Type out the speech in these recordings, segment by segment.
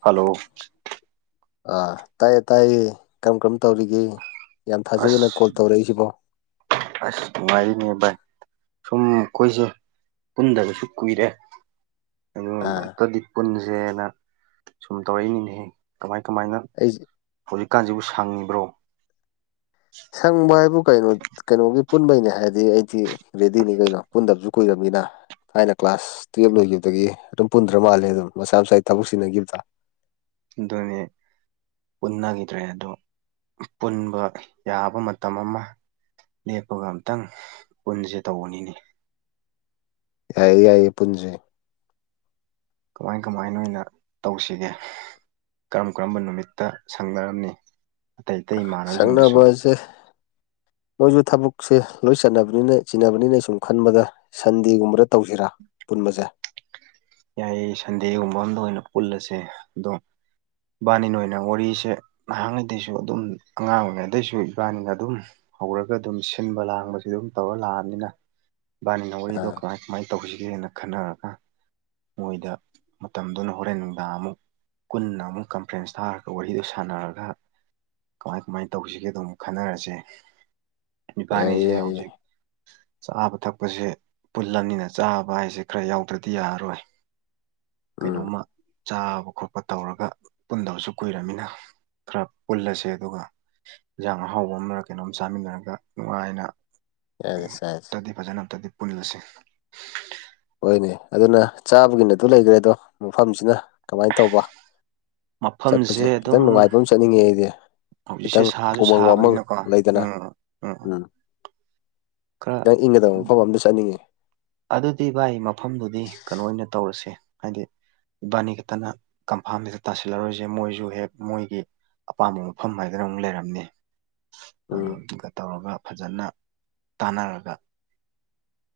hello ꯑꯥ ꯇꯥꯏꯌꯦ ꯇꯥꯏꯌꯦ ꯀꯔꯝ ꯀꯔꯝ ꯇꯧꯔꯤꯒꯦ ꯌꯥꯝ ꯊꯥꯖꯗꯅ ꯀꯣꯜ ꯑꯁ ꯇꯧꯔꯛꯏꯁꯤꯕꯣ ꯑꯁ ꯅꯨꯡꯉꯥꯏꯌꯦꯅꯦ ꯕꯥꯏ ꯁꯨꯝ ꯑꯩꯈꯣꯏꯁꯦ ꯄꯨꯟꯗꯕꯁꯨ ꯀꯨꯏꯔꯑꯦ ꯑꯗꯨ ꯑꯥ ꯑꯝꯇꯗꯤ ꯄꯨꯟꯁꯦꯅ ꯁꯨꯝ ꯇꯧꯔꯛꯏꯅꯤꯅꯦꯍꯦ ꯀꯃꯥꯏ ꯀꯃꯥꯏꯅ ꯑꯩꯁꯦ ꯍꯧꯖꯤꯛꯀꯥꯟꯁꯤꯕꯨ ꯁꯪꯉꯤꯕ꯭ꯔꯣ ꯁꯪꯕ ꯍꯥꯏꯕꯨ ꯀꯩꯅꯣ ꯀꯩꯅꯣꯒꯤ ꯄꯨꯟꯕꯩꯅꯦ ꯍꯥꯏꯔꯗꯤ ꯑꯩꯗꯤ ꯔꯦꯗꯤꯅꯤ ꯀꯩꯅꯣ ꯄꯨꯟꯗꯕꯁꯨ ꯀꯨꯏꯔꯕꯃꯤꯅ ꯊꯥꯏꯅ ꯀ꯭ꯂꯥꯁ ꯇꯨꯌꯦꯜꯕ ꯂꯣꯏꯈꯤꯕꯗꯒꯤ ꯑꯗꯨꯝ ꯄꯨꯟꯗ꯭ꯔ ꯃꯥꯜꯂꯦ ꯑꯗꯨꯝ ꯃꯁꯥ ꯃꯁꯥꯒꯤ ꯊꯕꯛ ꯁꯤꯖꯤꯟꯅꯈꯤꯕꯗ ꯗꯣꯅꯦ ꯄꯨꯟꯅꯈꯤꯗ꯭ꯔꯦ ꯑꯗꯣ ꯄꯨꯟꯕ ꯌꯥꯕ ꯃꯇꯝ ꯑꯃ ꯂꯦꯞꯄꯒ ꯑꯝꯇꯪ ꯄꯨꯟꯁꯦ ꯇꯧꯕꯅꯤꯅꯤ ꯌꯥꯏꯌꯦ ꯌꯥꯏꯌꯦ ꯄꯨꯟꯖꯦ ꯀꯃꯥꯏ ꯀꯃꯥꯏꯅ ꯑꯣꯏꯅ ꯇꯧꯁꯤꯒꯦ ꯀꯔꯝ ꯀꯔꯝꯕ ꯅꯨꯃꯤꯠꯇ ꯁꯪꯅꯔꯝꯃꯤ ꯁꯛꯅꯕꯁꯦ ꯃꯣꯏꯁꯨ ꯊꯕꯛꯁꯦ ꯂꯣꯏ ꯆꯠꯅꯕꯅꯤꯅ ꯆꯤꯟꯅꯅꯕꯅꯤꯅ ꯁꯨꯝ ꯈꯟꯕꯗ ꯁꯟꯗꯦꯒꯨꯝꯕꯗ ꯇꯧꯁꯤꯔꯥ ꯄꯨꯟꯕꯁꯦ ꯌꯥꯏꯌꯦ ꯁꯟꯗꯦꯒꯨꯝꯕ ꯑꯝꯗ ꯑꯣꯏꯅ ꯄꯨꯜꯂꯁꯦ ꯑꯗꯣ ꯕꯥꯟꯅꯤꯅ ꯑꯣꯏꯅ ꯋꯥꯔꯤꯁꯦ ꯅꯍꯥꯟꯉꯩꯗꯩꯁꯨ ꯑꯗꯨꯝ ꯑꯉꯥꯡꯉꯩ ꯑꯗꯩꯁꯨ ꯏꯕꯥꯅꯤꯅ ꯑꯗꯨꯝ ꯍꯧꯔꯒ ꯑꯗꯨꯝ ꯁꯤꯟꯕ ꯂꯥꯡꯕꯁꯨ ꯑꯗꯨꯝ ꯇꯧꯔ ꯂꯥꯛꯑꯅꯤꯅ ꯏꯕꯥꯅꯤꯅ ꯋꯥꯔꯤꯗꯣ ꯑꯥ ꯀꯃꯥꯏ ꯀꯃꯥꯏꯅ ꯇꯧꯁꯤꯒꯦꯅ ꯈꯟꯅꯔꯒ ꯃꯣꯏꯗ ꯃꯇꯝꯗꯨꯅ ꯍꯣꯔꯦꯟ ꯅꯨꯡꯗꯥꯡ ꯑꯃꯨꯛ ꯄꯨꯟꯅ ꯑꯃꯨꯛ ꯀꯟꯐ꯭ꯔꯦꯟꯁ ꯊꯥꯔꯒ ꯋꯥꯔꯤꯗꯨ ꯁꯥꯟꯅꯔꯒ ꯀꯃꯥꯏ ꯀꯃꯥꯏꯅ ꯇꯧꯁꯤꯒꯦ ꯑꯗꯨꯝ ꯈꯟꯅꯔꯁꯦ ꯌꯥꯏꯌꯦ ꯏꯕꯥꯅꯤꯁꯦ ꯌꯥꯏꯌꯦ ꯍꯧꯖꯤꯛ ꯆꯥꯕ ꯊꯛꯄꯁꯦ ꯄꯨꯜꯂꯅꯤꯅ ꯆꯥꯕ ꯍꯥꯏꯁꯦ ꯈꯔ ꯌꯥꯎꯗ꯭ꯔꯗꯤ ꯌꯥꯔꯔꯣꯏ ꯎꯝ ꯀꯩꯅꯣꯝꯃ ꯆꯥꯕ ꯈꯣꯠꯄ ꯇꯧꯔꯒ ꯄꯨꯟꯗꯕꯁꯨ ꯀꯨꯏꯔꯕꯅꯤꯅ ꯈꯔ ꯄꯨꯜꯂꯁꯦ ꯑꯗꯨꯒ ꯌꯦꯟꯁꯥꯡ ꯑꯍꯥꯎꯕ ꯑꯃ ꯀꯩꯅꯣꯝ ꯆꯥꯃꯤꯟꯅꯔꯒ ꯅꯨꯡꯉꯥꯏꯅ ꯌꯥꯏꯌꯦ ꯝ ꯆꯥꯏꯁꯦ ꯇꯗꯤ ꯐꯖꯅ ꯑꯝꯇꯗꯤ ꯄꯨꯜꯂꯁꯤ ꯍꯣꯏꯅꯦ ꯑꯗꯨꯅ ꯆꯥꯕꯒꯤꯅꯠꯇ ꯂꯩꯈ꯭ꯔꯦ ꯑꯗꯣ ꯃꯐꯝꯁꯤꯅ ꯀꯃꯥꯏꯅ ꯇꯧꯕ ꯃꯐꯝꯁꯦ ꯆꯠꯄꯁꯦ ꯑꯗꯨꯝ ꯈꯤꯇꯪ ꯅꯨꯡꯉꯥꯏꯕ ꯑꯃ ꯆꯠꯅꯤꯡꯉꯦ ꯑꯩꯗꯤ ꯍꯧꯖꯤꯛꯁꯦ ꯈꯤꯇꯪ ꯁꯥꯁꯨ ꯎꯃꯪ ꯋꯥꯃꯪ ꯁꯥꯕꯅꯤꯅꯀꯣ ꯂꯩꯗꯅ ꯎꯝ ꯎꯝ ꯈꯔ ꯈꯤꯇꯪ ꯏꯪꯒꯗꯕ ꯃꯐꯝ ꯑꯃꯗ ꯆꯠꯅꯤꯡꯉꯦ ꯑꯗꯨꯗꯤ ꯚꯥꯏ ꯃꯐꯝꯗꯨꯗꯤ ꯀꯩꯅꯣ ꯑꯣꯏꯅ ꯇꯧꯔꯁꯦ ꯍꯥꯏꯗꯤ ꯏꯕꯥꯅꯤ ꯈꯛꯇꯅ ꯀꯝꯐꯥꯝꯁꯤꯗ ꯇꯥꯁꯤꯜꯂꯔꯣꯏꯁꯦ ꯃꯣꯏꯁꯨ ꯍꯦꯛ ꯃꯣꯏꯒꯤ ꯑꯄꯥꯝꯕ ꯃꯐꯝ ꯍꯥꯏꯗꯅ ꯑꯃꯨꯛ ꯂꯩꯔꯝꯅꯤ ꯎꯝ ꯇꯧꯔꯒ ꯐꯖꯅ ꯇꯥꯟꯅꯔꯒ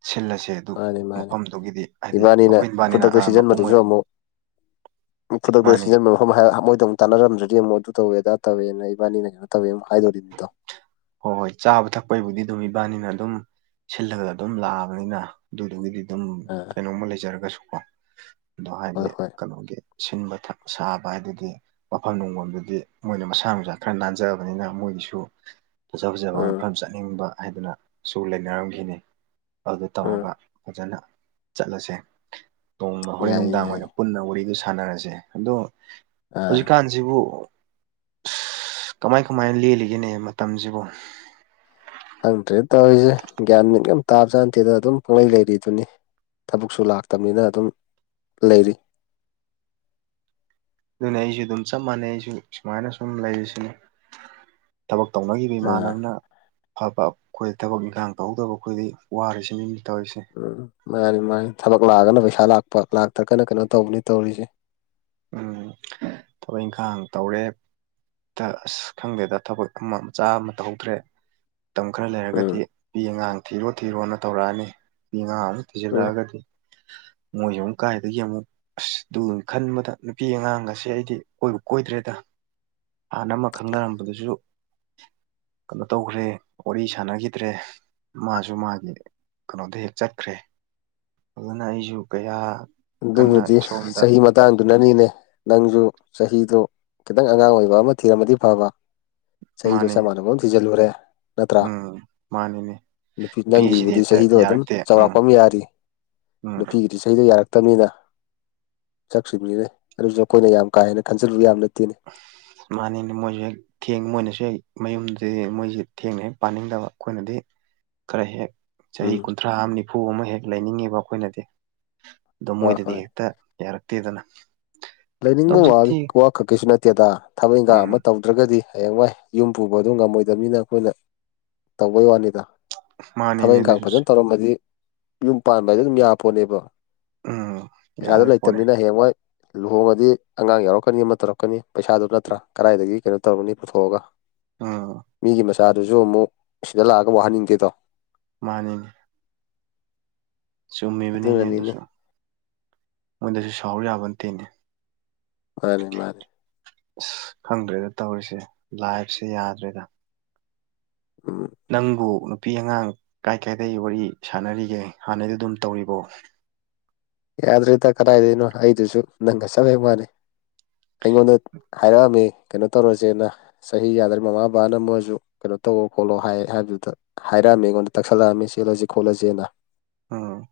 ꯁꯤꯜꯂꯁꯦ ꯑꯗꯨ ꯃꯥꯅꯤ ꯃꯥꯅꯤ ꯃꯐꯝꯗꯨꯒꯤꯗꯤ ꯍꯥꯏꯗꯤ ꯏꯕꯥꯅꯤꯅ ꯑꯩꯈꯣꯏ ꯏꯕꯥꯅꯤꯅ ꯈꯨꯗꯛꯇ ꯃꯄꯨꯡ ꯑꯣꯏꯅꯔ ꯈꯨꯗꯗꯣ ꯁꯝ ꯃꯣꯏꯗ ꯑꯃꯨꯛ ꯇꯥꯟꯅꯔꯝꯗ꯭ꯔꯗꯤ ꯑꯃꯨꯛ ꯑꯗꯨ ꯇꯧꯦꯗꯥ ꯇꯧꯋꯦꯅ ꯏꯕꯥꯅꯤꯅ ꯀꯩꯅꯣ ꯇꯧꯋꯦ ꯑꯃꯨ ꯍꯥꯏꯗꯣꯔꯤꯕꯅꯤꯗꯣ ꯍꯣꯏ ꯍꯣꯏ ꯆꯥꯕ ꯊꯛꯄꯒꯤꯕꯨꯗꯤ ꯑꯗꯨꯝ ꯏꯕꯥꯅꯤꯅ ꯑꯗꯨꯝ ꯁꯤꯜꯂꯒ ꯑꯗꯨꯝ ꯂꯥꯛꯑꯕꯅꯤꯅ ꯑꯗꯨꯗꯨꯒꯤꯗꯤ ꯑꯗꯨꯝ ꯑꯥ ꯀꯩꯅꯣꯝꯃ ꯂꯩꯖꯔꯒꯁꯨꯀꯣ ꯑꯗꯣ ꯍꯣꯏ ꯍꯥꯏꯗꯤ ꯍꯣꯏ ꯀꯩꯅꯣꯒꯤ ꯁꯤꯟꯕ ꯁꯥꯕ ꯍꯥꯏꯗꯨꯗꯤ ꯃꯐꯝ ꯅꯨꯡꯐꯝꯗꯗꯤ ꯃꯣꯏꯅ ꯃꯁꯥ ꯃꯁꯥ ꯈꯔ ꯅꯥꯟꯖꯕꯅꯤꯅ ꯃꯣꯏꯒꯤ ꯑꯩ ꯁꯨ ꯐꯖ ꯐꯖꯕ ꯎꯝ ꯃꯐꯝ ꯆꯠꯅꯤꯡꯕ ꯍꯥꯏꯗꯨꯅꯁꯨꯨ ꯂꯩꯅꯔꯝꯈꯤꯅꯤ ꯑꯗꯨ ꯎꯝ ꯇꯧꯔꯒ ꯐꯖꯅ ꯆꯠꯂꯁꯦ ꯇꯣꯡꯃ ꯍꯣꯔꯦꯟ ꯌꯥꯏꯌꯦ ꯅꯨꯡꯗꯥꯡ ꯑꯣꯏꯅ ꯌꯥꯏꯌꯦ ꯄꯨꯟꯅ ꯋꯥꯔꯤꯗꯨ ꯁꯥꯟꯅꯔꯁꯦ ꯑꯗꯣ ꯑꯥ ꯍꯧꯖꯤꯛꯀꯥꯟ ꯁꯤꯕꯨ ꯑ ꯀꯃꯥꯏ ꯀꯃꯥꯏꯅ ꯂꯦꯜꯂꯤꯒꯦꯅꯦ ꯃꯇꯝꯁꯤꯕꯨ ꯍꯪꯗ꯭ꯔꯦ ꯇꯧꯔꯤꯁꯦ ꯒ꯭ꯌꯥꯟ ꯌꯥꯝ ꯇꯥꯕꯁꯨꯥꯅꯗꯦꯗ ꯑꯗꯨꯝ ꯄꯣꯡꯂꯩ ꯂꯩꯔꯤꯗꯨꯅꯤ ꯊꯕꯛꯁꯨ ꯂꯥꯛꯇꯕꯅꯤꯅ ꯑꯗꯨꯝ ꯂꯩꯔꯤ ꯑꯗꯨꯅ ꯑꯩꯁꯨ ꯑꯗꯨꯝ ꯆꯞ ꯃꯥꯟꯅꯩ ꯑꯩꯁꯨ ꯁꯨꯃꯥꯏꯅ ꯁꯨꯝ ꯂꯩꯔꯤꯁꯤꯅ ꯊꯕꯛ ꯇꯧꯅꯈꯤꯕ ꯑꯥ ꯏꯃꯥꯟꯅꯕꯅ ꯐꯕ ꯑꯩꯈꯣꯏꯗ ꯊꯕꯛ ꯏꯪꯈꯥꯡ ꯇꯧꯍꯧꯗꯕ ꯑꯩꯈꯣꯏꯗꯤ ꯋꯥꯔꯤꯔꯤꯁꯤꯦ ꯃꯤꯃꯤꯡ ꯇꯧꯔꯤꯁꯦ ꯎꯝ ꯃꯥꯅꯤ ꯃꯥꯅꯤ ꯊꯕꯛ ꯂꯥꯛꯑꯒꯅ ꯄꯩꯁꯥ ꯂꯥꯛꯄ ꯂꯥꯛꯇ꯭ꯔꯒꯅ ꯀꯩꯅꯣ ꯇꯧꯕꯅꯤ ꯇꯧꯔꯤꯁꯦ ꯎꯝ ꯊꯕꯛ ꯏꯪꯈꯥꯡ ꯇꯧꯔꯦ ꯗ ꯑꯁ ꯈꯪꯗꯦꯗ ꯊꯕꯛ ꯑꯃ ꯃꯆꯥ ꯑꯃ ꯇꯧꯗ꯭ꯔꯦ ꯃꯇꯝ ꯈꯔ ꯂꯩꯔꯒꯗꯤ ꯎꯝ ꯄꯄꯤ ꯑꯉꯥꯡ ꯊꯤꯔꯣ ꯊꯤꯔꯣꯅ ꯇꯧꯔꯛꯑꯅꯤ ꯄꯄꯤ ꯑꯉꯥꯡ ꯑꯃꯨꯛ ꯎꯝ ꯊꯤꯖꯤꯜꯂꯛꯑꯒꯗꯤ ꯃꯣꯏꯁꯦ ꯑꯃꯨꯛ ꯀꯥꯏꯗꯒꯤ ꯑꯃꯨꯛ ꯑꯁ ꯑꯗꯨ ꯈꯟꯕꯗ ꯅꯨꯄꯤ ꯑꯉꯥꯡ ꯑꯁꯦ ꯑꯩꯗꯤ ꯀꯣꯏꯕ ꯀꯣꯏꯗ꯭ꯔꯦꯗ ꯍꯥꯟꯅ ꯑꯃ ꯈꯪꯅꯔꯝꯕꯗꯁꯨ ꯀꯩꯅꯣ ꯇꯧꯈ꯭ꯔꯦ ꯋꯥꯔꯤ ꯁꯥꯟꯅꯈꯤꯗ꯭ꯔꯦ ꯃꯥꯁꯨ ꯃꯥꯒꯤ ꯀꯩꯅꯣꯗ ꯍꯦꯛ ꯆꯠꯈ꯭ꯔꯦ ꯑꯗꯨꯅ ꯑꯩꯁꯨ ꯀꯌꯥ ꯀꯟꯅ ꯑꯗꯨꯗꯨꯕꯨꯖꯤ ꯁꯣꯝꯗ ꯁ ꯃ ꯃꯇꯥꯡꯗꯨꯅꯅꯤꯅꯦ ꯅꯪꯁꯨ ꯆꯍꯤꯗꯨ ꯈꯤꯇꯪ ꯑꯉꯥꯡ ꯑꯣꯏꯕ ꯑꯃ ꯊꯤꯔꯝꯃꯗꯤ ꯐꯕ ꯁꯍꯤ ꯇꯣ ꯃꯥꯅꯦ ꯁꯅ ꯀꯣꯁꯤ ꯖꯔꯨꯔꯦ ꯎꯝ ꯃꯥꯅꯤꯅꯦ ꯅꯨꯄꯤꯁꯤꯗꯤ ꯅꯪꯒꯤꯕꯨꯗꯤ ꯍꯦꯛꯇ ꯆꯍꯤꯗꯣ ꯑꯗꯨꯝ ꯌꯥꯔꯛꯇꯦ ꯎꯝ ꯎꯝ ꯏꯁꯩꯗ ꯌꯥꯔꯦ ꯐꯠꯇꯕꯅꯤꯅ ꯁꯛꯁꯤ ꯃꯤꯔ ꯑꯗꯨꯁꯨ ꯑꯩꯈꯣꯏꯅ ꯌꯥꯝ ꯀꯥ ꯍꯦꯟꯅ ꯈꯟꯖꯟꯕ ꯌꯥꯝ ꯅꯠꯇꯦꯅꯤ ꯃꯥꯅꯤꯅ ꯃꯣꯏꯦꯜ ꯊꯦꯡ ꯃꯣꯏꯅꯁꯨ ꯍꯦꯛ ꯃꯌꯨꯝꯁ ꯃꯣꯏꯁꯤꯦ ꯊꯦꯡꯅ ꯍꯦꯛ ꯄꯥꯅꯤꯡꯗꯕ ꯑꯩꯈꯣꯏꯅꯗꯤ ꯈꯔꯦ ꯍꯦꯛ ꯆꯍꯤ ꯎꯝ ꯀꯨꯟꯊ꯭ꯔꯥ ꯑꯃ ꯅꯤꯐꯨ ꯑꯃ ꯍꯦꯛ ꯂꯩꯅꯤꯡꯉꯦꯕ ꯑꯩꯈꯣꯏꯅꯗꯤ ꯑꯗꯣ ꯍꯣꯏ ꯃꯣꯏꯗꯗꯤ ꯍꯣꯏ ꯍꯦꯛꯇ ꯌꯥꯔꯛꯇꯦꯗꯅ ꯑꯗꯣ ꯂꯩꯅꯤꯡꯕ ꯋꯥ ꯍꯧꯖꯤꯛꯇꯤ ꯋꯥ ꯈꯛꯀꯤꯁꯨ ꯅꯠꯇꯦꯗꯥ ꯊꯕꯛ ꯏꯪꯈꯥꯡ ꯎꯝ ꯑꯃ ꯇꯧꯗ꯭ꯔꯒꯗꯤ ꯍꯌꯦꯡ ꯋꯥꯏ ꯌꯨꯝ ꯄꯨꯕ ꯑꯗꯨ ꯉꯝꯃꯣꯏꯗꯕꯅꯤꯅ ꯑꯩꯈꯣꯏꯅ ꯇꯧꯕꯩ ꯋꯥꯅꯤꯗ ꯊꯕꯛ ꯃꯥꯅꯤꯅꯦ ꯏꯪꯈꯥꯡ ꯑꯗꯨꯁꯨ ꯐꯖꯅ ꯇꯧꯔꯝꯕꯗꯤ ꯌꯨꯝ ꯄꯥꯟꯕ ꯍꯥꯏꯗ ꯑꯗꯨꯝ ꯌꯥ ꯄꯣꯠꯅꯦꯕ ꯎꯝ ꯄꯩꯁꯥꯗꯣ ꯌꯥꯔꯦ ꯄꯣꯠꯅꯦ ꯂꯩꯇꯕꯅꯤꯅ ꯍꯌꯦꯡꯋꯥꯏ ꯂꯨꯍꯣꯡꯉꯗꯤ ꯑꯉꯥꯡ ꯌꯥꯎꯔꯛꯀꯅꯤ ꯑꯃ ꯇꯧꯔꯛꯀꯅꯤ ꯄꯩꯁꯥꯗꯨꯣ ꯅꯠꯇ꯭ꯔꯥ ꯀꯗꯥꯏꯗꯒꯤ ꯀꯩꯅꯣ ꯇꯧꯔꯅꯤ ꯄꯨꯊꯣꯛꯑꯒ ꯎꯝ ꯃꯤꯒꯤ ꯃꯆꯥꯗꯨꯁꯨ ꯑꯃꯨꯛ ꯁꯤꯗ ꯂꯥꯛꯑꯒ ꯋꯥꯍꯟꯅꯤꯡꯗꯦꯗꯣ ꯃꯥꯅꯤꯅ‌ꯦ ꯆꯨꯝꯃꯤꯕꯅꯤꯅꯦ ꯑꯗꯨꯅꯅꯤꯅꯦ ꯑꯗꯨꯁꯨ ꯃꯣꯏꯗꯁꯨ ꯁꯥꯎꯔꯨ ꯌꯥꯕ‌ꯣꯟꯇ‌‌ꯦꯅ‌ꯦ ꯃꯥꯅꯤ ꯃꯥꯅꯤ ꯑꯁ ꯈꯪꯗ꯭ꯔꯦꯗ ꯇꯧꯔꯤꯁꯦ ꯂꯥꯏꯐꯁꯦ ꯌꯥꯗ꯭ꯔꯦꯗ ꯎꯝ ꯅꯪꯕꯨ ꯅꯨꯄꯤ ꯑꯉꯥꯡ ꯀꯥꯏ ꯀꯥꯏꯗꯒꯤ ꯋꯥꯔꯤ ꯁꯥꯟꯅꯔꯤꯒꯦ ꯍꯥꯟꯅꯗꯤ ꯑꯗꯨꯝ ꯇꯧꯔꯤꯕꯣ ꯌꯥꯗ꯭ꯔꯦꯗ ꯀꯗꯥꯏꯗꯅꯣ ꯑꯩꯗꯨꯁꯨ ꯅꯪꯒ ꯆꯞ ꯍꯦꯛ ꯃꯥꯟꯅꯩ ꯑꯩꯉꯣꯟꯗ ꯍꯥꯏꯔꯛꯑꯝꯃꯤ ꯀꯩꯅꯣ ꯇꯧꯔꯁꯦꯅ ꯆꯍꯤ ꯌꯥꯗ꯭ꯔ ꯃꯃꯥ ꯕꯥꯅ ꯃꯣꯏꯁꯨ ꯀꯩꯅꯣ ꯇꯧꯔꯣ ꯈꯣꯠꯂꯣ ꯍꯥꯏ ꯍꯥꯏꯕꯗꯨꯗ ꯍꯥꯏꯔꯛꯑꯝꯃꯦ ꯑꯩꯉꯣꯟꯗ ꯇꯛꯁꯜꯂꯛꯑꯝꯃꯦ ꯆꯦꯜꯂꯁꯤ ꯈꯣꯠꯂꯁꯦꯅ ꯎꯝ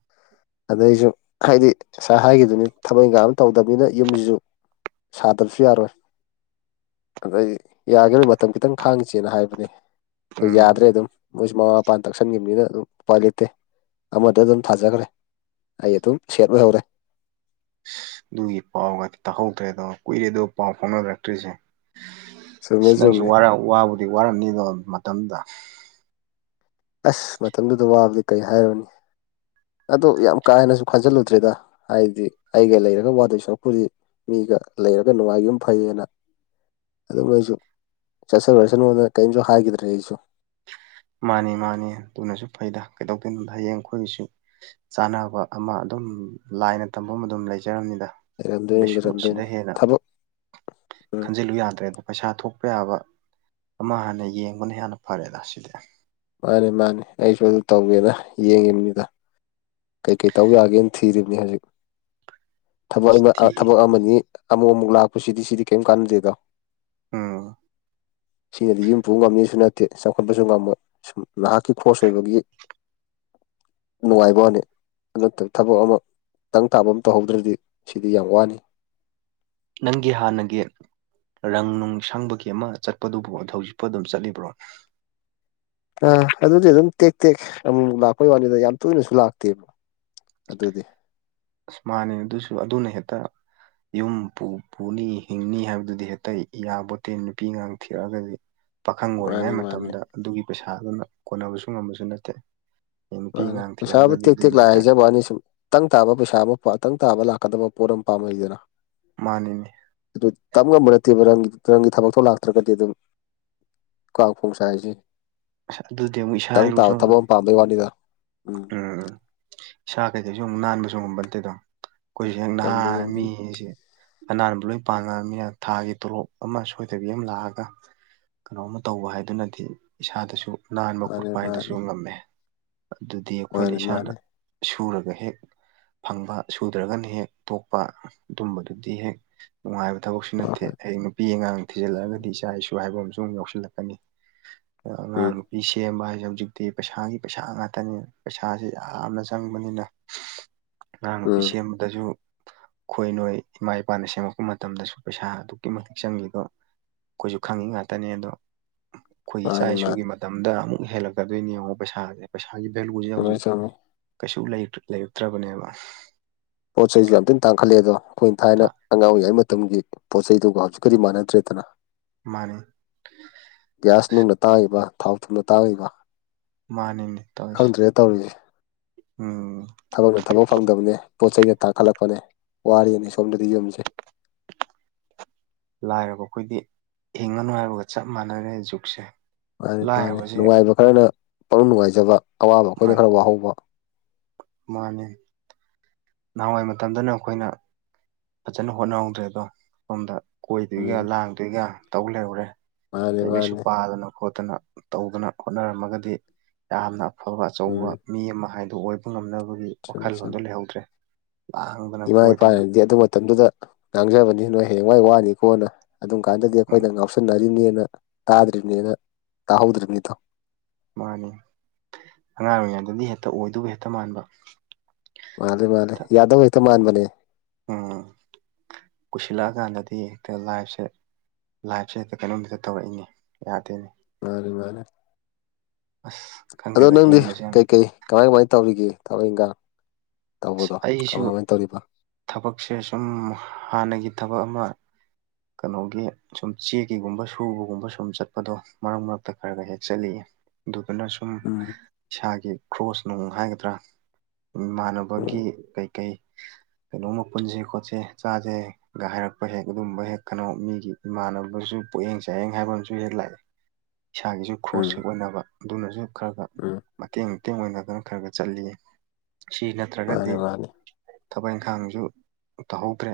ꯑꯗꯩꯁꯨ ꯍꯥꯏꯗꯤ ꯉꯁꯥꯏ ꯍꯥꯏꯒꯤꯗꯨꯅꯤ ꯊꯕꯛ ꯏꯪꯈꯥꯡ ꯑꯃ ꯇꯧꯗꯕꯅꯤꯅ ꯌꯨꯝꯁꯤꯁꯨ ꯁꯥꯗꯕꯁꯨ ꯌꯥꯔꯣꯏ ꯑꯗ ꯌꯥꯒꯔꯣꯏ ꯃꯇꯝ ꯈꯤꯇꯪ ꯈꯥꯡꯉꯁꯦꯅ ꯍꯥꯏꯕꯅꯦ ꯑ ꯎꯝ ꯌꯥꯗ꯭ꯔꯦ ꯑꯗꯨꯝ ꯃꯣꯏꯁꯨ ꯃꯃꯥ ꯃꯄꯥ ꯇꯛꯁꯟꯈꯤꯕꯅꯤꯅ ꯑꯗꯨꯝ ꯎꯄꯥꯏ ꯂꯤꯞꯇꯦ ꯑꯃꯗ ꯑꯗꯨꯝ ꯊꯥꯖꯈ꯭ꯔꯦ ꯑꯩ ꯑꯗꯨꯝ ꯁꯦꯠ ꯑꯣꯍꯧꯔꯦ ꯑꯁ ꯑꯗꯨꯒꯤ ꯄꯥꯎꯒꯗꯤ ꯇꯥꯛꯍꯧꯗ꯭ꯔꯦꯗꯣ ꯀꯨꯏꯔꯦꯗꯣ ꯄꯥꯎ ꯐꯥꯎꯅꯔꯛꯇ꯭ꯔꯤꯁꯦ ꯆꯨꯝꯃꯦ ꯑꯁ ꯅꯪꯁꯨ ꯆꯨꯝꯃꯦ ꯋꯥꯔꯥ ꯋꯥꯕꯨꯗꯤ ꯋꯥꯔꯝꯅꯤꯗꯣ ꯃꯇꯝꯗ ꯑꯁ ꯃꯇꯝꯗꯨꯗ ꯋꯥꯕꯗꯤ ꯀꯩ ꯍꯥꯏꯔꯨꯅꯤ ꯑꯗꯣ ꯌꯥꯝ ꯀꯥ ꯍꯦꯟꯅꯁꯨ ꯈꯟꯖꯤꯜꯂꯨꯗ꯭ꯔꯦꯗ ꯍꯥꯏꯗꯤ ꯑꯩꯒ ꯂꯩꯔꯒ ꯋꯥꯗꯣꯏ ꯁꯔꯛꯄꯨꯗꯤ ꯃꯤꯒ ꯂꯩꯔꯒ ꯅꯨꯡꯉꯥꯏꯒꯤꯝ ꯐꯩꯌꯦꯅ ꯑꯗꯨꯝ ꯑꯩꯁꯨ ꯆꯠꯆꯥꯒ꯭ꯔꯥꯁꯅꯨꯗꯅ ꯀꯩꯝꯁꯨ ꯍꯥꯏꯈꯤꯗ꯭ꯔꯦ ꯑꯩꯁꯨ ꯃꯥꯅꯤ ꯃꯥꯅꯤ ꯑꯗꯨꯅꯁꯨ ꯐꯩꯗ ꯀꯩꯗꯧꯗꯣꯏꯅꯣꯗ ꯍꯌꯦꯡ ꯑꯩꯈꯣꯏꯒꯤꯁꯨ ꯆꯥꯅꯕ ꯑꯃ ꯑꯗꯨꯝ ꯂꯥꯏꯅ ꯇꯝꯕꯝ ꯑꯗꯨꯝ ꯂꯩꯖꯔꯝꯅꯤꯗ ꯂꯩꯔꯝꯗꯣꯏꯅꯤ ꯀꯩꯁꯨ ꯁꯤꯗ ꯂꯩꯔꯝꯗꯣꯏꯅꯤ ꯍꯦꯟꯅ ꯊꯕꯛ ꯎꯝ ꯈꯟꯖꯤꯜꯂꯨ ꯌꯥꯗ꯭ꯔꯦ ꯄꯩꯁꯥ ꯊꯣꯛꯄ ꯌꯥꯕ ꯑꯃ ꯍꯥꯟꯅ ꯌꯦꯡꯕꯅ ꯍꯦꯟꯅ ꯐꯔꯦꯗ ꯁꯤꯗꯤ ꯃꯥꯅꯦ ꯃꯥꯅꯦ ꯑꯩꯁꯨ ꯑꯗꯨ ꯇꯧꯒꯦꯅ ꯌꯦꯡꯉꯤꯝꯅꯤꯗ ꯀꯩꯀꯩ ꯇꯧ ꯌꯥꯒꯦꯅ ꯊꯤꯔꯤꯝꯅꯤ ꯍꯧꯖꯤꯛ ꯊꯕꯛ ꯊꯤ [unintelligible] ꯊꯕꯛ ꯑꯃꯅꯤ ꯑꯃꯨꯛ ꯑꯃꯨꯛ ꯂꯥꯛꯄꯁꯤꯗꯤ ꯁꯤꯗꯤ ꯀꯔꯤꯝ ꯀꯥꯟꯅꯗꯦꯗꯣ ꯎꯝ ꯁꯤꯅꯗꯤ ꯌꯨꯝ ꯄꯨ ꯉꯝꯃꯤꯁꯨ ꯅꯠꯇꯦ ꯆꯥꯎꯈꯠꯄꯁꯨ ꯉꯝꯃ‌ꯣꯏ ꯁꯨꯝ ꯅꯍꯥꯛꯀꯤ ꯈꯣꯁ ꯑꯣꯏꯕꯒꯤ ꯅꯨꯡꯉꯥꯏꯕꯩꯋꯥꯅꯤ ꯑꯗꯨ ꯅꯠꯇꯕ ꯊꯕꯛ ꯑꯃ ꯇꯪ ꯇꯥꯕ ꯑꯃ ꯇꯧꯍꯧꯗ꯭ꯔꯗꯤ ꯁꯤꯗꯤ ꯌꯥꯝ ꯋꯥꯅꯤ ꯅꯪꯒꯤ ꯍꯥꯥꯟꯅꯒꯤ ꯔꯪ ꯅꯨꯡ ꯁꯪꯕꯒꯤ ꯑꯃ ꯆꯠꯄꯗꯨꯕꯨ ꯍꯧꯖꯤꯛꯐꯥꯎ ꯑꯗꯨꯝ ꯆꯠꯂꯤꯕ꯭ꯔꯣ ꯑꯥ ꯑꯗꯨꯗꯤ ꯑꯗꯨꯝ ꯇꯦꯛ ꯇꯦꯛ ꯑꯃꯨ ꯃꯨꯛ ꯂꯥꯛꯄꯩ ꯋꯥꯅꯤꯗ ꯌꯥꯝ ꯇꯣꯏꯅꯁꯨ ꯂꯥꯛꯇꯦ ꯑꯗꯨꯗꯤ ꯑꯁ ꯃꯥꯅꯤ ꯑꯗꯨꯁꯨ ꯑꯗꯨꯅ ꯍꯦꯛꯇ ꯌꯨꯝ ꯄꯨ ꯄꯨꯅꯤ ꯍꯤꯡꯅꯤ ꯍꯥꯏꯕꯗꯨꯗꯤ ꯍꯦꯛꯇ ꯌꯥꯕꯣꯠꯇꯦ ꯅꯨꯄꯤꯉꯥꯡ ꯊꯤꯔꯛꯑꯒꯗꯤ ꯄꯥꯈꯪ ꯃꯥꯅꯤ ꯑꯣꯏꯔꯤꯉꯩ ꯃꯥꯅꯤ ꯃꯇꯝꯗ ꯑꯗꯨꯒꯤ ꯄꯩꯁꯥ ꯑꯗꯨꯅ ꯀꯣꯟꯅꯕꯁꯨ ꯉꯝꯕꯁꯨ ꯅꯠꯇꯦ ꯅꯨꯄꯤ ꯃꯥꯅꯤ ꯑꯉꯥꯡ ꯄꯩꯁꯥꯕꯨ ꯊꯤꯔꯛꯑꯒꯗꯤ ꯇꯦꯛ ꯇꯦꯛ ꯑꯗꯨꯅ ꯂꯥꯛꯑꯦ ꯍꯦꯛꯇ ꯍꯥꯏꯖꯕꯩ ꯋꯥꯅꯤ ꯁꯨꯝ ꯇꯪ ꯇꯥꯕ ꯄꯩꯁꯥ ꯑꯃ ꯇꯪ ꯇꯥꯕ ꯂꯥꯛꯀꯗꯕ ꯄꯣꯠ ꯑꯃ ꯄꯥꯝꯃꯛꯏꯗꯅ ꯃꯥꯅꯤꯅ‌ꯦ ꯑꯗꯨ ꯇꯝ ꯉꯝꯕ ꯅꯠꯇꯦꯕ ꯔꯪ ꯔꯪꯒꯤ ꯊꯕꯛꯛꯇꯣ ꯂꯥꯛꯇ꯭ꯔꯒꯗꯤ ꯑꯗꯨꯝ ꯀꯥꯡ ꯈ‌ꯣꯡ ꯆꯥꯏꯁ‌ꯦ ꯑꯁ ꯑꯗꯨꯗꯤ ꯑꯃꯨꯛ ꯏꯁꯥ ꯏꯔꯨꯁꯨ ꯑꯃꯨꯛ ꯑꯃ ꯄꯥꯝꯕꯩ ꯋꯥꯅꯤꯗ ꯎꯝ ꯎꯝ ꯎꯝ ꯏꯁꯥ ꯀꯩꯗꯩꯁꯨꯛ ꯅꯥꯟꯕꯁꯨ ꯉꯝꯕ ꯅꯠꯇꯦꯗꯣ ꯑꯩꯈꯣꯏꯁꯦ ꯍꯦꯛ ꯅꯍꯥ ꯉꯝꯗꯤ ꯉꯝꯗꯤ ꯃꯤꯁꯦ ꯑꯅꯥꯟꯕ ꯂꯣꯏ ꯄꯥꯝꯃꯥꯃꯤꯅ ꯊꯥꯒꯤ ꯇꯣꯂꯣꯞ ꯑꯃ ꯁꯣꯏꯗꯕꯤ ꯑꯃ ꯂꯥꯛꯑꯒ ꯀꯩꯅꯣꯝꯃ ꯇꯧꯕ ꯍꯥꯏꯗꯨꯅꯗꯤ ꯏꯁꯥꯗꯁꯨ ꯅꯥꯟꯕ ꯃꯥꯅꯤ ꯈꯣꯠꯄ ꯍꯥꯏꯗꯨꯁꯨ ꯃꯥꯅꯤ ꯉꯝꯃꯦ ꯑꯗꯨꯗꯤ ꯑꯩꯈꯣꯏꯅ ꯃꯥꯅꯤ ꯏꯁꯥꯅ ꯃꯥꯅꯤ ꯁꯨꯔꯒ ꯍꯦꯛ ꯐꯪꯕ ꯁꯨꯗ꯭ꯔꯒꯅ ꯍꯦꯛ ꯇꯣꯛꯄ ꯑꯗꯨꯝꯕꯗꯨꯗꯤ ꯍꯦꯛ ꯅꯨꯡꯉꯥꯏꯕ ꯊꯕꯛꯁꯨ ꯅꯠꯇꯦ ꯍꯣꯏ ꯍꯌꯦ ꯅꯨꯄꯤ ꯑꯉꯥꯡ ꯊꯤꯖꯤꯜꯂꯛꯂꯒꯗꯤ ꯍꯣꯏ ꯏꯆꯥ ꯏꯁꯨ ꯍꯥꯏꯕ ꯑꯃꯁꯨ ꯑꯃꯨꯛ ꯌꯥꯎꯁꯤꯜꯂꯛꯀꯅꯤ ꯑꯉꯥꯡ ꯎꯝ ꯅꯨꯄꯤ ꯁꯦꯝꯕ ꯍꯥꯏꯁꯦ ꯍꯧꯖꯤꯛꯇꯤ ꯄꯩꯁꯥꯒꯤ ꯄꯩꯁꯥ ꯉꯥꯛ ꯉꯥꯛꯇꯅꯤ ꯄꯩꯁꯥꯁꯤ ꯌꯥꯝꯅ ꯆꯪꯕꯅꯤꯅ ꯑꯉꯥꯡ ꯅꯨꯄꯤ ꯎꯝ ꯁꯦꯝꯕꯗꯁꯨ ꯈꯣꯏ ꯅꯣꯏ ꯏꯃꯥ ꯏꯄꯥꯅ ꯁꯦꯝꯃꯛꯄ ꯃꯇꯝꯗꯁꯨ ꯄꯩꯁꯥ ꯑꯗꯨꯛꯀꯤ ꯃꯇꯤꯛ ꯆꯪꯒꯤꯗꯣ ꯑꯩꯈꯣꯏꯁꯨ ꯈꯪꯉꯤ ꯉꯥꯛꯇꯅꯦ ꯑꯗꯣ ꯑꯩꯈꯣꯏꯒꯤ ꯏꯆꯥ ꯃꯥꯅꯤ ꯏꯁꯨꯒꯤ ꯃꯥꯅꯤ ꯃꯇꯝꯗ ꯑꯃꯨꯛ ꯍꯦꯜꯂꯛꯀꯗꯣꯏꯅꯤ ꯌꯦꯡꯉꯣ ꯄꯩꯁꯥꯁꯦ ꯄꯩꯁꯥꯒꯤ ꯚꯦꯂꯨꯁꯦ ꯆꯨꯝꯃꯦ ꯍꯧꯖꯤꯛ ꯆꯨꯝꯃꯦ ꯀꯩꯁꯨ ꯂꯩꯔꯛ ꯂꯩꯔꯛꯇ꯭ꯔꯕꯅꯦꯕ ꯄꯣꯠ ꯆꯩꯁꯨ ꯌꯥꯝ ꯊꯤ ꯇꯥꯡꯈꯠꯂꯛꯑꯦꯗꯣ ꯑꯗꯣꯈꯣꯏ ꯊꯥꯏꯅ ꯑꯉꯥꯡ ꯑꯣꯏꯔꯤꯉꯩ ꯃꯥ ꯇꯝꯒꯤ ꯄꯣꯠ ꯆꯩꯗꯨꯒ ꯍꯧꯖꯤꯛꯀꯗꯤ ꯃꯥꯟꯅꯗ꯭ꯔꯦꯗꯅ ꯃꯥꯅꯦ ꯒ꯭ꯌꯥꯁ ꯅꯨꯡꯅ ꯇꯥꯡꯉꯤꯕ ꯊꯥꯎ ꯊꯨꯝꯅ ꯇꯥꯡꯉꯤꯕ ꯃꯥꯅꯤꯅꯦ ꯇꯧꯁꯦ ꯈꯪꯗ꯭ꯔꯦ ꯇꯧꯔꯤꯁꯦ ꯎꯝ ꯊꯕꯛꯅ ꯊꯕꯛ ꯐꯪꯗꯕꯅꯦ ꯄꯣꯠ ꯆꯩꯅ ꯇꯥꯡꯈꯠꯂꯛꯄꯅꯦ ꯋꯥꯔꯦꯅꯤ ꯁꯣꯝꯗꯗꯤ ꯌꯨꯝꯁꯦ ꯂꯥꯏꯔꯕ ꯑꯩꯈꯣꯏꯗꯤ ꯍꯤꯡꯉꯅꯨ ꯍꯥꯏꯕꯒ ꯆꯞ ꯃꯥꯟꯅꯔꯦ ꯖꯨꯛꯁꯦ ꯃꯥꯅꯤ ꯃꯥꯅꯤ ꯂꯥꯏꯔꯕꯁꯦ ꯅꯨꯡꯉꯥꯏꯕ ꯈꯔꯅ ꯄꯅꯨꯡ ꯅꯨꯡꯉꯥꯏꯖꯕ ꯑꯋꯥꯕ ꯑꯩꯈꯣꯏꯅ ꯈꯔ ꯋꯥꯍꯧꯕ ꯃꯥꯅꯦ ꯅꯍꯥꯟꯋꯥꯏ ꯃꯇꯝꯗꯅ ꯑꯩꯈꯣꯏꯅ ꯐꯖꯅ ꯍꯣꯠꯅꯍꯧꯗ꯭ꯔꯦꯗꯣ ꯁꯣꯝꯗ ꯀꯣꯏꯗꯣꯏꯒ ꯎꯝ ꯂꯥꯡꯗꯣꯏꯒ ꯇꯧ ꯂꯩꯍꯧꯔꯦ ꯃꯥꯅꯤ ꯂꯥꯏꯔꯤꯛ ꯂꯥꯏꯁꯨ ꯃꯥꯅꯤ ꯄꯥꯗꯅ ꯈꯣꯠꯇꯅ ꯇꯧꯗꯅ ꯍꯣꯠꯅꯔꯝꯃꯒꯗꯤ ꯌꯥꯝꯅ ꯑꯐꯕ ꯑꯆꯧꯕ ꯎꯝ ꯃꯤ ꯑꯃ ꯍꯥꯏꯗꯨ ꯑꯣꯏꯕ ꯉꯝꯅꯕꯒꯤ ꯆꯨꯝꯃꯤ ꯆꯨꯝꯃꯤ ꯋꯥꯈꯜꯂꯣꯟꯗꯨ ꯂꯩꯍꯧꯗ꯭ꯔꯦ [unintelligible] ꯏꯃꯥ ꯏꯄꯥꯅꯗꯤ ꯑꯗꯨ ꯃꯇꯝꯗꯨꯗ ꯉꯥꯡꯖꯕꯅꯤ ꯅꯣꯏ ꯍꯌꯦꯡꯋꯥꯏ ꯋꯥꯅꯤꯀꯣꯅ ꯑꯗꯨꯝ ꯀꯥꯟꯗꯗꯤ ꯎꯝ ꯑꯩꯈꯣꯏꯅ ꯉꯥꯎꯁꯟꯅꯔꯤꯅꯦꯅ ꯇꯥꯗ꯭ꯔꯤꯕꯅꯦꯅ ꯇꯥꯍꯧꯗ꯭ꯔꯤꯕꯅꯤꯗꯣ ꯃꯥꯅꯤ ꯑꯉꯥꯡ ꯑꯣꯏꯔꯤꯉꯩꯗꯗꯤ ꯍꯦꯛꯇ ꯑꯣꯏꯗꯨꯕꯨ ꯍꯦꯛꯇ ꯃꯥꯟꯕ ꯃꯥꯂꯤ ꯃꯥꯂꯤ ꯍꯦꯛꯇ ꯌꯥꯗꯧ ꯍꯦꯛꯇ ꯃꯥꯟꯕꯅꯦ ꯎꯝ ꯀꯨꯏꯁꯤꯜꯂꯛꯑꯀꯥꯟꯗꯗꯤ ꯍꯦꯛꯇ ꯂꯥꯏꯐꯁꯦ ꯂꯥꯏꯐꯁꯦ ꯍꯦꯛꯇ ꯀꯩꯅꯣꯝꯗ ꯇꯧꯔꯛꯏꯅꯦ ꯌꯥꯗꯦꯅꯦ ꯃꯥꯅꯤ ꯃꯥꯅꯤ ꯑꯁ ꯑꯗꯣ ꯈꯪꯗꯦꯗ ꯅꯪꯗꯤ ꯍꯤꯡꯕꯁꯦ ꯌꯥꯝ ꯀꯩꯀꯩ ꯀꯃꯥꯏ ꯀꯃꯥꯏ ꯇꯧꯔꯤꯒꯦ ꯊꯕꯛ ꯏꯪꯒꯥꯡ ꯑꯩꯁꯨ ꯊꯕꯛꯁꯦ ꯁꯨꯝ ꯍꯥꯟꯅꯒꯤ ꯊꯕꯛ ꯑꯃ ꯀꯩꯅꯣꯒꯤ ꯁꯨꯝ ꯆꯦꯛꯀꯤꯒꯨꯝꯕ ꯁꯨꯕꯒꯨꯝꯕ ꯁꯨꯝ ꯆꯠꯄꯗꯣ ꯃꯔꯛ ꯃꯔꯛꯇ ꯈꯔ ꯈ ꯍꯦꯛ ꯆꯠꯂꯤꯌꯦ ꯑꯗꯨꯗꯨꯅ ꯁꯨꯝ ꯎꯝ ꯏꯁꯥꯒꯤ ꯀ꯭ꯔꯣꯁ ꯅꯨꯡ ꯍꯥꯏꯒꯗ꯭ꯔꯥ ꯎꯝ ꯏꯃꯥꯟꯅꯕꯒꯤ ꯀꯩ ꯀꯩ ꯀꯩꯅꯣꯝꯃ ꯄꯨꯟꯁꯤ ꯈꯣꯠꯁꯤ ꯆꯥꯁꯦꯒ ꯍꯥꯏꯔꯛꯄ ꯍꯦꯛ ꯑꯗꯨꯝꯕ ꯍꯦꯛ ꯀꯩꯅꯣ ꯃꯤꯒꯤ ꯏꯃꯥꯟꯅꯕꯁꯨ ꯄꯣꯛꯌꯦꯡ ꯆꯥꯏꯌꯦꯡ ꯍꯥꯏꯕ ꯑꯃꯁꯨ ꯍꯦꯛ ꯂꯥꯛꯏ ꯏꯁꯥꯒꯤꯁꯨ ꯎꯝ ꯈ꯭ꯔꯣꯁꯁꯨ ꯑꯣꯏꯅꯕ ꯑꯗꯨꯅꯁꯨ ꯈꯔ ꯈꯔ ꯎꯝ ꯃꯇꯦꯡ ꯃꯇꯦꯡ ꯑꯣꯏꯅꯗꯅ ꯈꯔ ꯈꯔ ꯆꯠꯂꯤ ꯁꯤ ꯅꯠꯇ꯭ꯔꯒꯗꯤ ꯃꯥꯅꯤ ꯃꯥꯅꯤ ꯊꯕꯛ ꯏꯪꯈꯥꯡꯁꯨ ꯇꯧꯍꯧꯗ꯭ꯔꯦ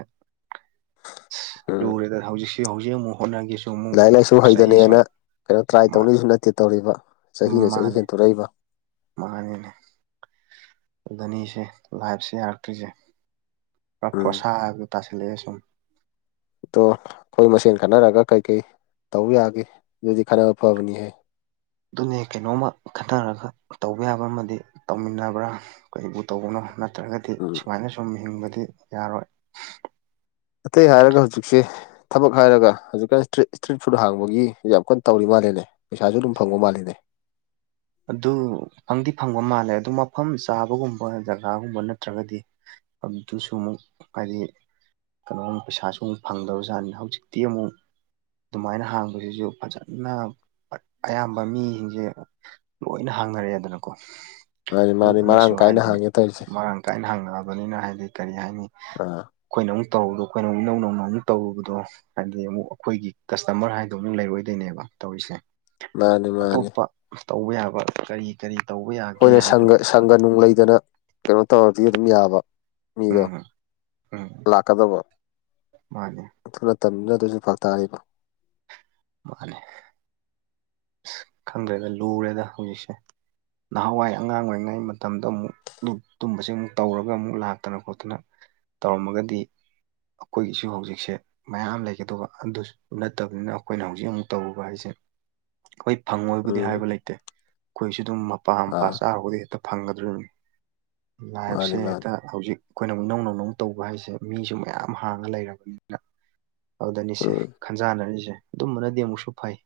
ꯎꯝ ꯂꯨꯔꯦꯗ ꯍꯧꯖꯤꯛꯁꯤ ꯍꯧꯖꯤꯛ ꯑꯃꯨꯛ ꯍꯣꯠꯅꯒꯦꯁꯨ ꯑꯃꯨꯛ ꯂꯥꯏꯔꯤꯛ ꯂꯥꯏꯁꯨ ꯆꯍꯤꯁꯨ ꯍꯩꯗꯅꯦꯅ ꯀꯩꯅꯣ ꯇ꯭ꯔꯥꯏ ꯇꯧꯅꯁꯨ ꯅꯠꯇꯦ ꯇꯧꯔꯤꯕ ꯆꯍꯤꯅ ꯆꯍꯤ ꯃꯥꯅꯦ ꯍꯦꯟꯇꯣꯔꯛꯏꯕ ꯃꯥꯅꯤꯅꯦ ꯑꯗꯨꯗꯅꯤꯁꯦ ꯂꯥꯏꯐꯁꯦ ꯌꯥꯔꯛꯇ꯭ꯔꯤꯁꯦ ꯄꯨꯔꯥ ꯎꯝ ꯐꯣꯁꯥ ꯍꯥꯏꯕꯗꯣ ꯇꯥꯁꯟꯂꯛꯑꯦ ꯁꯨꯝ ꯑꯇꯣ ꯑꯩꯈꯣꯏ ꯃꯁꯦꯟ ꯈꯟꯅꯔꯒ ꯀꯩꯀꯩ ꯇꯧꯕ ꯌꯥꯒꯦ ꯑꯗꯨꯗꯤ ꯈꯟꯅꯅꯕ ꯐꯕꯅꯤꯍꯦ ꯑꯗꯨꯅꯦ ꯀꯩꯅꯣꯝꯃ ꯈꯟꯅꯔꯒ ꯇꯧꯕ ꯌꯥꯕ ꯑꯃꯗꯤ ꯇꯧꯃꯤꯟꯅꯕ꯭ꯔꯥ ꯀꯩꯕꯨꯨ ꯇꯧꯕꯅꯣ ꯅꯠꯇ꯭ꯔꯒꯗꯤ ꯎꯝ ꯁꯨꯃꯥꯏꯅ ꯁꯨꯝ ꯍꯤꯡꯕꯗꯤ ꯌꯥꯔꯣꯏ ꯑꯇꯩ ꯍꯥꯏꯔꯒ ꯍꯧꯖꯤꯛꯁꯦ ꯊꯕꯛ ꯍꯥꯏꯔꯒ ꯍꯧꯖꯤꯛꯀꯥꯟ ꯏꯁꯇ꯭ꯔꯤꯠ ꯏꯁꯇ꯭ꯔꯤꯠ ꯐꯨꯗ ꯍꯥꯡꯕꯒꯤ ꯌꯥꯝ ꯀꯟꯅ ꯇꯧꯔꯤ ꯃꯥꯜꯂꯦꯅꯦ ꯄꯩꯁꯥꯁꯨ ꯑꯗꯨꯝ ꯐꯪꯕ ꯃꯥꯜꯂꯤꯅꯦ ꯑꯗꯨ ꯐꯪꯗꯤ ꯐꯪꯕ ꯃꯥꯜꯂꯦ ꯑꯗꯨ ꯃꯐꯝ ꯆꯥꯕꯒꯨꯝꯕ ꯖꯒꯥꯒꯨꯝꯕ ꯅꯠꯇ꯭ꯔꯒꯗꯤ [unintelligible] ꯍꯥꯏꯗꯤ ꯀꯩꯅꯣ ꯄꯩꯁꯥꯁꯨ ꯑꯃꯨꯛ ꯐꯪꯗꯕꯖꯥꯠꯅꯤꯅꯦ ꯍꯧꯖꯤꯛꯇꯤ ꯑꯃꯨꯛ ꯑꯗꯨꯃꯥꯏꯅ ꯍꯥꯡꯕꯁꯤꯁꯨ ꯐꯖꯅ ꯑꯌꯥꯝꯕ ꯃꯤꯁꯤꯡꯁꯦ ꯂꯣꯏꯅ ꯍꯥꯡꯅꯔꯑꯦꯗꯅꯀꯣ ꯃꯥꯅꯤ ꯃꯥꯅꯤ ꯃꯔꯥꯡ ꯑꯗꯨꯗꯨꯅꯁꯨ ꯀꯥꯏꯅ ꯍꯥꯏꯗꯤ ꯍꯥꯡꯉꯦ ꯇꯧꯔꯤꯁꯦ ꯃꯔꯥꯡ ꯀꯥꯏꯅ ꯍꯥꯡꯅꯕꯅꯤꯅ ꯍꯥꯏꯗꯤ ꯀꯔꯤ ꯍꯥꯏꯅꯤ ꯑ ꯑꯩꯈꯣꯏꯅ ꯑꯃꯨꯛ ꯇꯧꯕꯗꯣ ꯑꯩꯈꯣꯏ ꯑꯃꯨꯛ ꯏꯅꯧ ꯅꯧꯅ ꯑꯃꯨꯛ ꯇꯧꯔꯨꯕꯗꯣ ꯍꯥꯏꯗꯤ ꯑꯃꯨꯛ ꯑꯩꯈꯣꯏꯒꯤ ꯀꯁꯇꯃꯔ ꯍꯥꯏꯗꯣ ꯑꯃꯨꯛ ꯂꯩꯔꯣꯏꯗꯣꯏꯅꯦꯕ ꯇꯧꯔꯤꯁꯦ ꯃꯥꯅꯤ ꯃꯥꯅꯤ ꯑꯇꯣꯞꯄ ꯇꯧꯕ ꯌꯥꯕ ꯀꯔꯤ ꯀꯔꯤ ꯇꯧꯕ ꯌꯥꯒꯦ ꯑꯩꯈꯣꯏꯅ ꯍꯥꯏꯗꯣ ꯁꯪꯒ ꯈꯔ ꯁꯪꯒ ꯅꯨꯡ ꯂꯩꯗꯅ ꯀꯩꯅꯣ ꯇꯧꯔꯗꯤ ꯑꯗꯨꯝ ꯌꯥꯕ ꯃꯤꯗꯣ ꯎꯝ ꯎꯝ ꯂꯥꯛꯀꯗꯕ ꯃꯥꯅꯦ ꯑꯗꯨꯅ ꯃꯇꯝꯝꯗꯨꯅ ꯑꯗꯨꯁꯨ ꯐꯛ ꯇꯥꯔꯤꯕ ꯃꯥꯂꯦ ꯑꯁ ꯈꯪꯗ꯭ꯔꯦꯗ ꯂꯨꯔꯦꯗ ꯍꯧꯖꯤꯛꯁꯦ ꯅꯍꯥꯟꯋꯥꯏ ꯑꯉꯥꯡ ꯑꯣꯏꯔꯤꯉꯩ ꯃꯇꯝꯗ ꯑꯃꯨꯛ ꯇꯨꯝꯕꯁꯦ ꯑꯃꯨꯛ ꯇꯧꯔꯒ ꯑꯃꯨꯛ ꯂꯥꯛꯇꯅ ꯈꯣꯠꯇꯅ ꯇꯧꯔꯝꯃꯒꯗꯤ ꯑꯩꯈꯣꯏꯒꯤꯁꯨ ꯍꯧꯖꯤꯛꯁꯦ ꯃꯌꯥꯝ ꯂꯩꯒꯗꯧꯕ ꯑꯗꯨꯁꯨ ꯅꯠꯇꯕꯅꯤꯅ ꯑꯩꯈꯣꯏꯅ ꯍꯧꯖꯤꯛ ꯑꯃꯨꯛ ꯇꯧꯔꯨꯕ ꯍꯥꯏꯁꯦ ꯑꯩꯈꯣꯏ ꯐꯪꯉꯣꯏꯕꯨꯗꯤ ꯎꯝ ꯍꯥꯏꯕ ꯂꯩꯇꯦ ꯑꯩꯈꯣꯏꯁꯨ ꯑꯗꯨꯝ ꯃꯄꯥ ꯃꯄꯥ ꯑꯥ ꯆꯥꯔꯨꯕꯗꯤ ꯍꯦꯛꯇ ꯐꯪꯒꯗꯣꯔꯤꯕꯅꯤ ꯂꯥꯏꯐꯁꯦ ꯃꯥꯅꯤ ꯃꯥꯅꯤ ꯍꯦꯛꯇ ꯍꯧꯖꯤꯛ ꯑꯩꯈꯣꯏꯅ ꯑꯃꯨꯛ ꯅꯧ ꯅꯧꯅꯧ ꯇꯧꯕ ꯍꯥꯏꯁꯦ ꯃꯤꯁꯨ ꯃꯌꯥꯝ ꯍꯥꯡꯉ ꯂꯩꯔꯕꯅꯤꯅ ꯑꯗꯨꯗꯅꯤꯁꯦ ꯎꯝ ꯈꯟꯖꯥꯟꯅꯅꯤꯁꯦ ꯑꯗꯨꯝꯕꯅꯗꯤ ꯑꯃꯨꯛꯁꯨ ꯐꯩ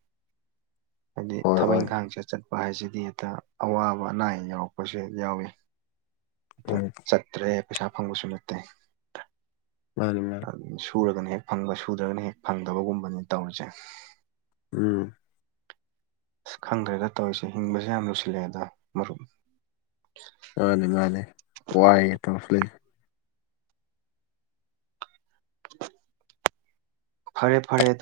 ꯍꯥꯏꯗꯤ ꯍꯣꯏ ꯊꯕꯛ ꯍꯣꯏ ꯏꯪꯈꯥꯡꯁꯦ ꯆꯠꯄ ꯍꯥꯏꯁꯤꯗꯤ ꯍꯦꯛꯇ ꯑꯋꯥꯕ ꯑꯅꯥ ꯑꯌꯦꯛ ꯌꯥꯎꯔꯛꯄꯁꯨ ꯌꯥꯎꯏꯤ ꯎꯝ ꯆꯠꯇ꯭ꯔꯦ ꯄꯩꯁꯥ ꯐꯪꯕꯁꯨ ꯅꯠꯇꯦ [unintelligible] ꯁꯨꯔꯒꯅ ꯍꯦꯛ ꯐꯪꯕ ꯁꯨꯗ꯭ꯔꯒꯅ ꯍꯦꯛ ꯐꯪꯗꯕꯒꯨꯝꯕꯅꯤ ꯇꯧꯔꯤꯁꯦ ꯎꯝ ꯑꯁ ꯈꯪꯗ꯭ꯔꯦꯗ ꯇꯧꯔꯤꯁꯦ ꯍꯤꯡꯕꯁꯦ ꯌꯥꯝ ꯂꯨꯁꯤꯜꯂꯛꯑꯦꯗ ꯃꯔꯨꯞ ꯃꯥꯅꯦ ꯃꯥꯅꯦ ꯋꯥꯏꯒ ꯊꯁ ꯂꯩ [unintelligible] ꯐꯔꯦ ꯐꯔꯦ ꯑꯗꯨ